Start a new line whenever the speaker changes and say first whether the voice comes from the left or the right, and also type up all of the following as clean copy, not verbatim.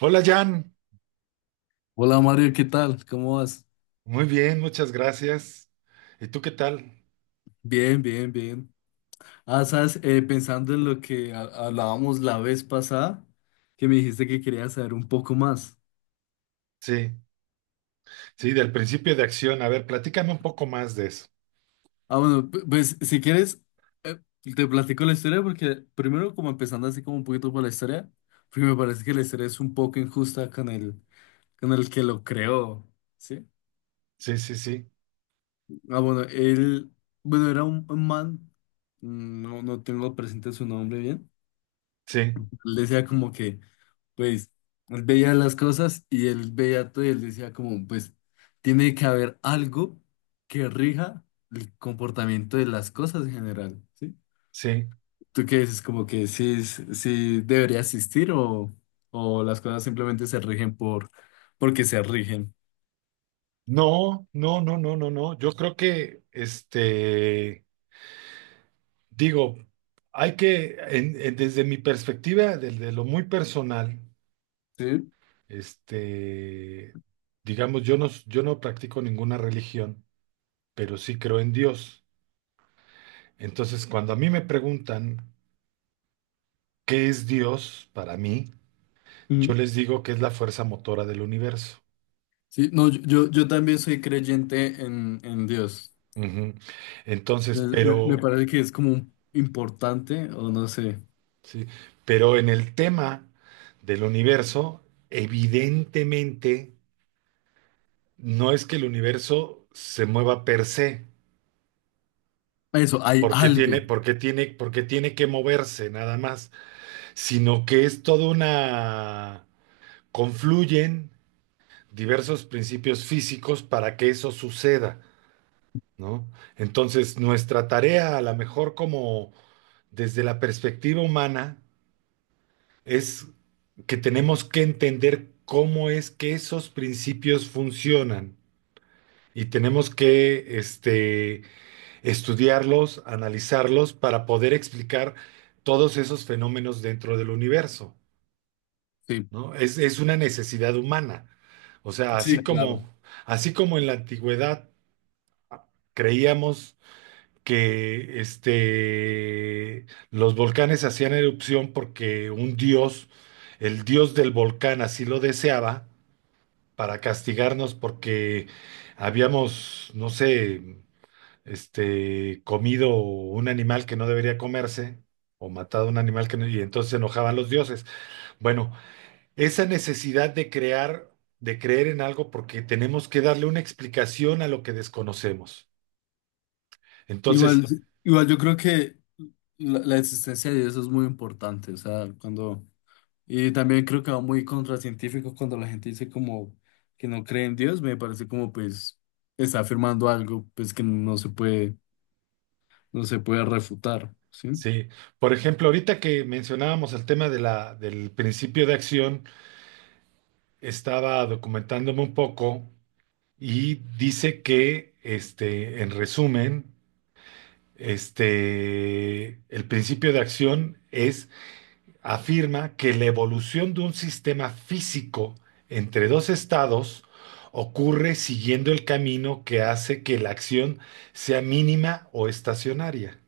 right: Hola Jan,
left: Hola Mario, ¿qué tal? ¿Cómo vas?
right: muy bien, muchas gracias. ¿Y tú qué tal?
left: Bien, bien, bien. Ah, sabes, pensando en lo que hablábamos la vez pasada, que me dijiste que querías saber un poco más.
right: Sí, sí, del principio de acción. A ver, platícame un poco más de eso.
left: Ah, bueno, pues si quieres, eh, te platico la historia porque primero como empezando así como un poquito por la historia, porque me parece que la historia es un poco injusta con el que lo creó, ¿sí?
right: Sí, sí, sí,
left: Ah, bueno, él, bueno, era un man, no, no tengo presente su nombre bien.
right: sí,
left: Él decía como que... pues él veía las cosas y él veía todo y él decía como, pues tiene que haber algo que rija el comportamiento de las cosas en general, ¿sí?
right: sí.
left: ¿Tú qué dices? Como que sí, sí debería existir o las cosas simplemente se rigen por, porque se rigen.
right: No, no, no, no, no, no. Yo creo que, digo, hay que, desde mi perspectiva, desde lo muy personal,
left: Sí.
right: este, digamos, yo no practico ninguna religión, pero sí creo en Dios. Entonces, cuando a mí me preguntan, ¿qué es Dios para mí? Yo les digo que es la fuerza motora del universo.
left: Sí, no, yo, yo también soy creyente en Dios.
right: Ujú. Entonces,
left: Me
right: pero,
left: parece que es como importante, o no sé.
right: sí, pero en el tema del universo, evidentemente, no es que el universo se mueva per se,
left: Eso, hay
right: porque tiene,
left: algo.
right: porque tiene, porque tiene que moverse nada más, sino que es toda una, confluyen diversos principios físicos para que eso suceda. ¿No? Entonces, nuestra tarea, a lo mejor como desde la perspectiva humana, es que tenemos que entender cómo es que esos principios funcionan y tenemos que estudiarlos, analizarlos para poder explicar todos esos fenómenos dentro del universo,
left: Sí,
right: ¿no? Es una necesidad humana. O sea,
left: sí, claro.
right: así como en la antigüedad creíamos que los volcanes hacían erupción porque un dios, el dios del volcán, así lo deseaba para castigarnos porque habíamos, no sé, comido un animal que no debería comerse, o matado un animal que no, y entonces se enojaban los dioses. Bueno, esa necesidad de crear, de creer en algo porque tenemos que darle una explicación a lo que desconocemos. Entonces,
left: Igual, igual yo creo que la existencia de Dios es muy importante. O sea, cuando. Y también creo que va muy contracientífico cuando la gente dice como que no cree en Dios, me parece como pues está afirmando algo pues que no se puede, no se puede refutar, ¿sí?
right: sí, por ejemplo, ahorita que mencionábamos el tema de la, del principio de acción, estaba documentándome un poco y dice que, en resumen, el principio de acción es, afirma que la evolución de un sistema físico entre dos estados ocurre siguiendo el camino que hace que la acción sea mínima o estacionaria.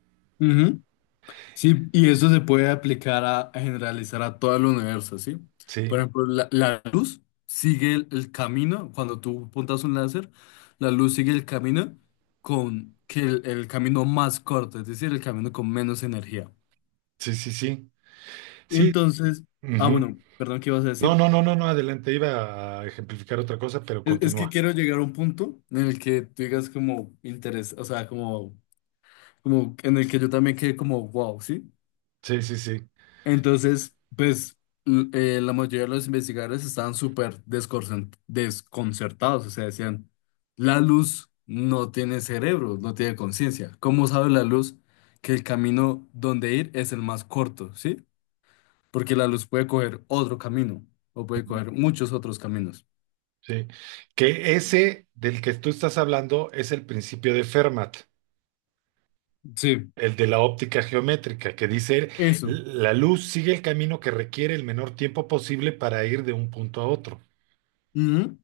left: Sí, y eso se puede aplicar a generalizar a todo el universo, ¿sí? Por
right: Sí,
left: ejemplo, la luz sigue el camino, cuando tú apuntas un láser, la luz sigue el camino con que el camino más corto, es decir, el camino con menos energía.
right: sí, sí, sí. Sí.
left: Entonces, ah,
right: Ujú.
left: bueno, perdón, ¿qué ibas a
right: No,
left: decir?
right: no, no, no, no, adelante, iba a ejemplificar otra cosa, pero
left: Es que
right: continúa.
left: quiero llegar a un punto en el que tú digas como interés, o sea, como, como en el que yo también quede como wow, ¿sí?
right: Sí, sí, sí.
left: Entonces, pues la mayoría de los investigadores estaban súper desconcertados, o sea, decían, la luz no tiene cerebro, no tiene conciencia. ¿Cómo sabe la luz que el camino donde ir es el más corto, sí? Porque la luz puede coger otro camino o puede
right: Ujú.
left: coger muchos otros caminos.
right: Sí. Que ese del que tú estás hablando es el principio de Fermat,
left: Sí,
right: el de la óptica geométrica, que dice,
left: eso.
right: la luz sigue el camino que requiere el menor tiempo posible para ir de un punto a otro.
left: Ujú.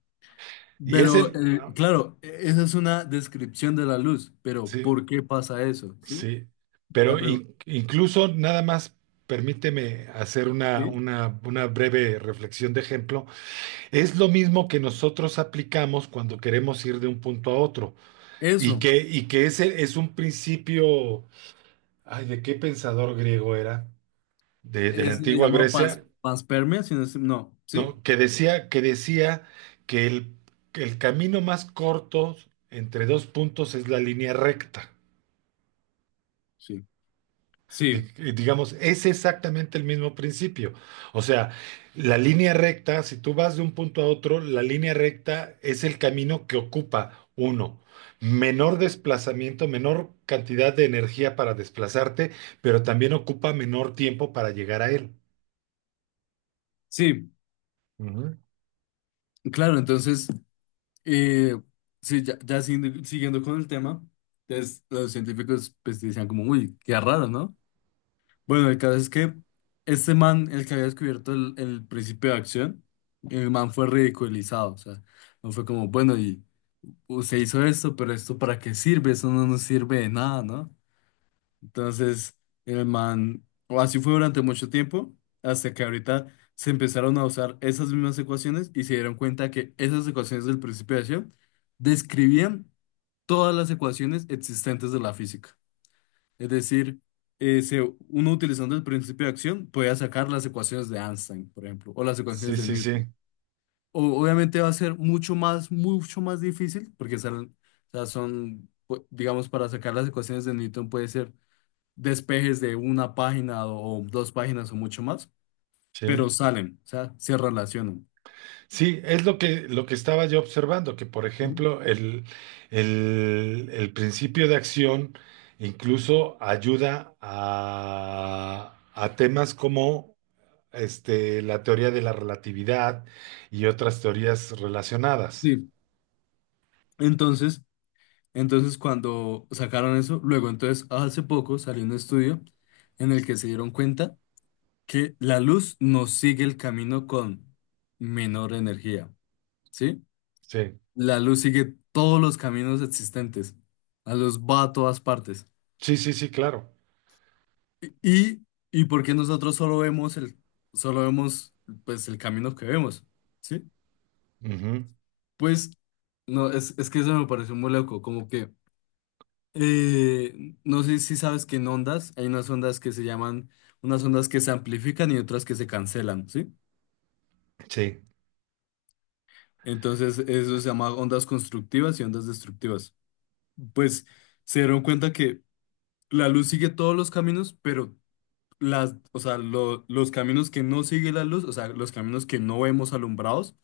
right: Y es
left: Pero
right: el,
left: claro, esa es una descripción de la luz, pero
right: sí,
left: ¿por qué pasa eso? ¿Sí?
right: sí,
left: La
right: pero
left: pregunta.
right: incluso nada más, permíteme hacer
left: ¿Sí?
right: una breve reflexión de ejemplo. Es lo mismo que nosotros aplicamos cuando queremos ir de un punto a otro
left: Eso.
right: y que ese es un principio, ay, ¿de qué pensador griego era? De la
left: Es se
right: antigua
left: llama pas,
right: Grecia,
left: paspermia, si no, no, ¿sí?
right: ¿no? Que decía, que decía que el, que el camino más corto entre dos puntos es la línea recta.
left: Sí, sí,
right: Digamos, es exactamente el mismo principio. O sea, la línea recta, si tú vas de un punto a otro, la línea recta es el camino que ocupa uno. Menor desplazamiento, menor cantidad de energía para desplazarte, pero también ocupa menor tiempo para llegar a él.
left: sí,
right: Ujú.
left: claro, entonces, eh, sí, ya, ya siguiendo, siguiendo con el tema, entonces los científicos pues decían como, uy, qué raro, ¿no? Bueno, el caso es que este man, el que había descubierto el principio de acción, el man fue ridiculizado, o sea, no fue como, bueno, y usted hizo esto, pero esto para qué sirve, eso no nos sirve de nada, ¿no? Entonces, el man, o así fue durante mucho tiempo, hasta que ahorita se empezaron a usar esas mismas ecuaciones y se dieron cuenta que esas ecuaciones del principio de acción describían todas las ecuaciones existentes de la física. Es decir, eh, se- uno utilizando el principio de acción podía sacar las ecuaciones de Einstein, por ejemplo, o las
right: Sí,
left: ecuaciones de
right: sí,
left: Newton.
right: sí,
left: Obviamente va a ser mucho más difícil, porque o sea, son, digamos, para sacar las ecuaciones de Newton puede ser despejes de una página o dos páginas o mucho más,
right: sí.
left: pero salen, o sea, se relacionan.
right: Sí, es lo que estaba yo observando, que por
left: Ujú.
right: ejemplo el, el principio de acción incluso ayuda a temas como la teoría de la relatividad y otras teorías relacionadas.
left: Sí. Entonces, entonces cuando sacaron eso, luego entonces hace poco salió un estudio en el que se dieron cuenta que la luz no sigue el camino con menor energía, ¿sí?
right: Sí,
left: La luz sigue todos los caminos existentes. La luz va a todas partes.
right: sí, sí, sí, claro.
left: Y, y porque nosotros solo vemos el, solo vemos pues el camino que vemos. ¿Sí?
right: Ujú.
left: Pues, no, es que eso me pareció muy loco, como que, no sé si sabes que en ondas hay unas ondas que se llaman, unas ondas que se amplifican y otras que se cancelan, ¿sí?
right: Sí,
left: Entonces, eso se llama ondas constructivas y ondas destructivas. Pues, se dieron cuenta que la luz sigue todos los caminos, pero las, o sea, los caminos que no sigue la luz, o sea, los caminos que no vemos alumbrados,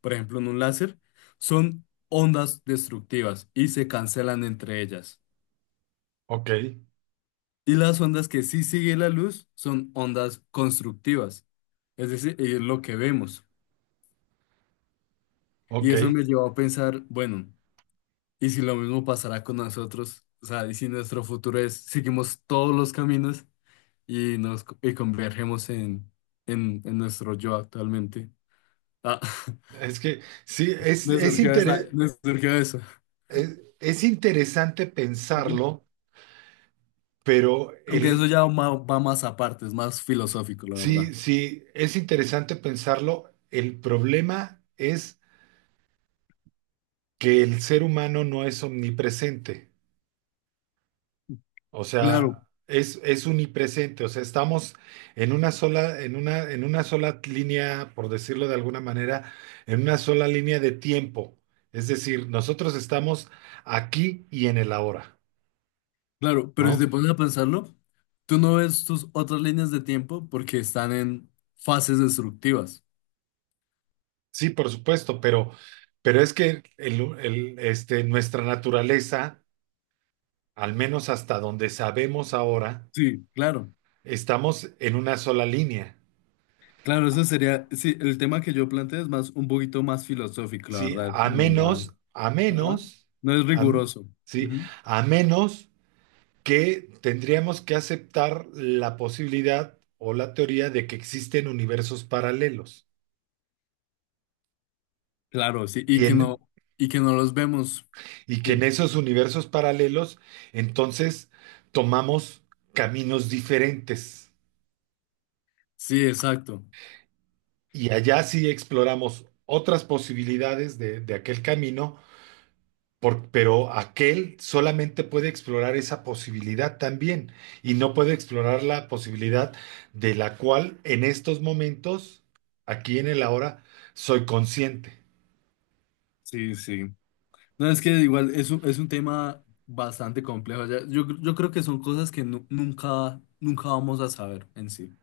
left: por ejemplo, en un láser, son ondas destructivas y se cancelan entre ellas.
right: ok,
left: Y las ondas que sí sigue la luz son ondas constructivas, es decir, es lo que vemos. Y
right: ok.
left: eso me llevó a pensar, bueno, ¿y si lo mismo pasará con nosotros? O sea, ¿y si nuestro futuro es, seguimos todos los caminos y y convergemos en nuestro yo actualmente? Ah,
right: Es que sí,
left: me surgió esa, me surgió eso.
right: es interesante
left: Ujú.
right: pensarlo, pero
left: Aunque
right: el,
left: eso ya va, va más aparte, es más filosófico, la
right: sí,
left: verdad.
right: sí, es interesante pensarlo. El problema es que el ser humano no es omnipresente, o
left: Claro,
right: sea, es unipresente, o sea, estamos en una sola línea, por decirlo de alguna manera, en una sola línea de tiempo. Es decir, nosotros estamos aquí y en el ahora,
left: Claro, pero si
right: ¿no?
left: te pones a pensarlo, tú no ves tus otras líneas de tiempo porque están en fases destructivas.
right: Sí, por supuesto, pero es que nuestra naturaleza, al menos hasta donde sabemos ahora,
left: Sí, claro.
right: estamos en una sola línea,
left: Claro, eso sería, sí, el tema que yo planteo es más un poquito más filosófico, la
right: ¿sí?
left: verdad, es como más,
right: A
left: ajá,
right: menos,
left: no es
right: a-
left: riguroso.
right: ¿sí?
left: Ujú.
right: A menos que tendríamos que aceptar la posibilidad o la teoría de que existen universos paralelos
left: Claro, sí,
right: y, en,
left: y que no los vemos.
right: y que en
left: Sí,
right: esos universos paralelos entonces tomamos caminos diferentes
left: sí, exacto.
right: y allá sí exploramos otras posibilidades de aquel camino. Pero aquel solamente puede explorar esa posibilidad también y no puede explorar la posibilidad de la cual en estos momentos, aquí en el ahora, soy consciente.
left: Sí, sí. No, es que igual es un tema bastante complejo. Yo, yo creo que son cosas que nunca, nunca vamos a saber en sí.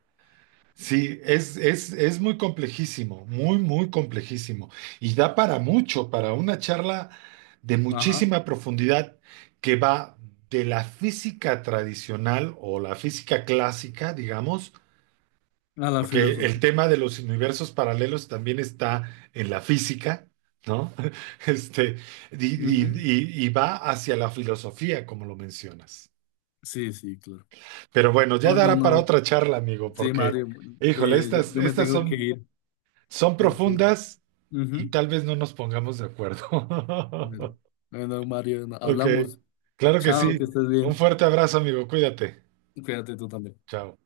right: Sí, es muy complejísimo, muy, muy complejísimo. Y da para mucho, para una charla de
left: Ajá.
right: muchísima profundidad que va de la física tradicional o la física clásica, digamos.
left: A la
right: Porque el
left: filosofía.
right: tema de los universos paralelos también está en la física, ¿no? Este, y, y-
left: Ujú.
right: y va hacia la filosofía, como lo mencionas.
left: Sí, sí, claro.
right: Pero bueno, ya
left: Oh, no,
right: dará para
left: no.
right: otra charla, amigo,
left: Sí,
right: porque,
left: Mario.
right: híjole, estas,
left: Yo me
right: estas
left: tengo que
right: son,
left: ir.
right: son
left: Entonces,
right: profundas y
left: ujú.
right: tal vez no nos pongamos de acuerdo.
left: Bueno, Mario,
right: Ok,
left: hablamos.
right: claro que
left: Chao,
right: sí.
left: que estés
right: Un
left: bien.
right: fuerte abrazo, amigo. Cuídate.
left: Cuídate tú también.
right: Chao.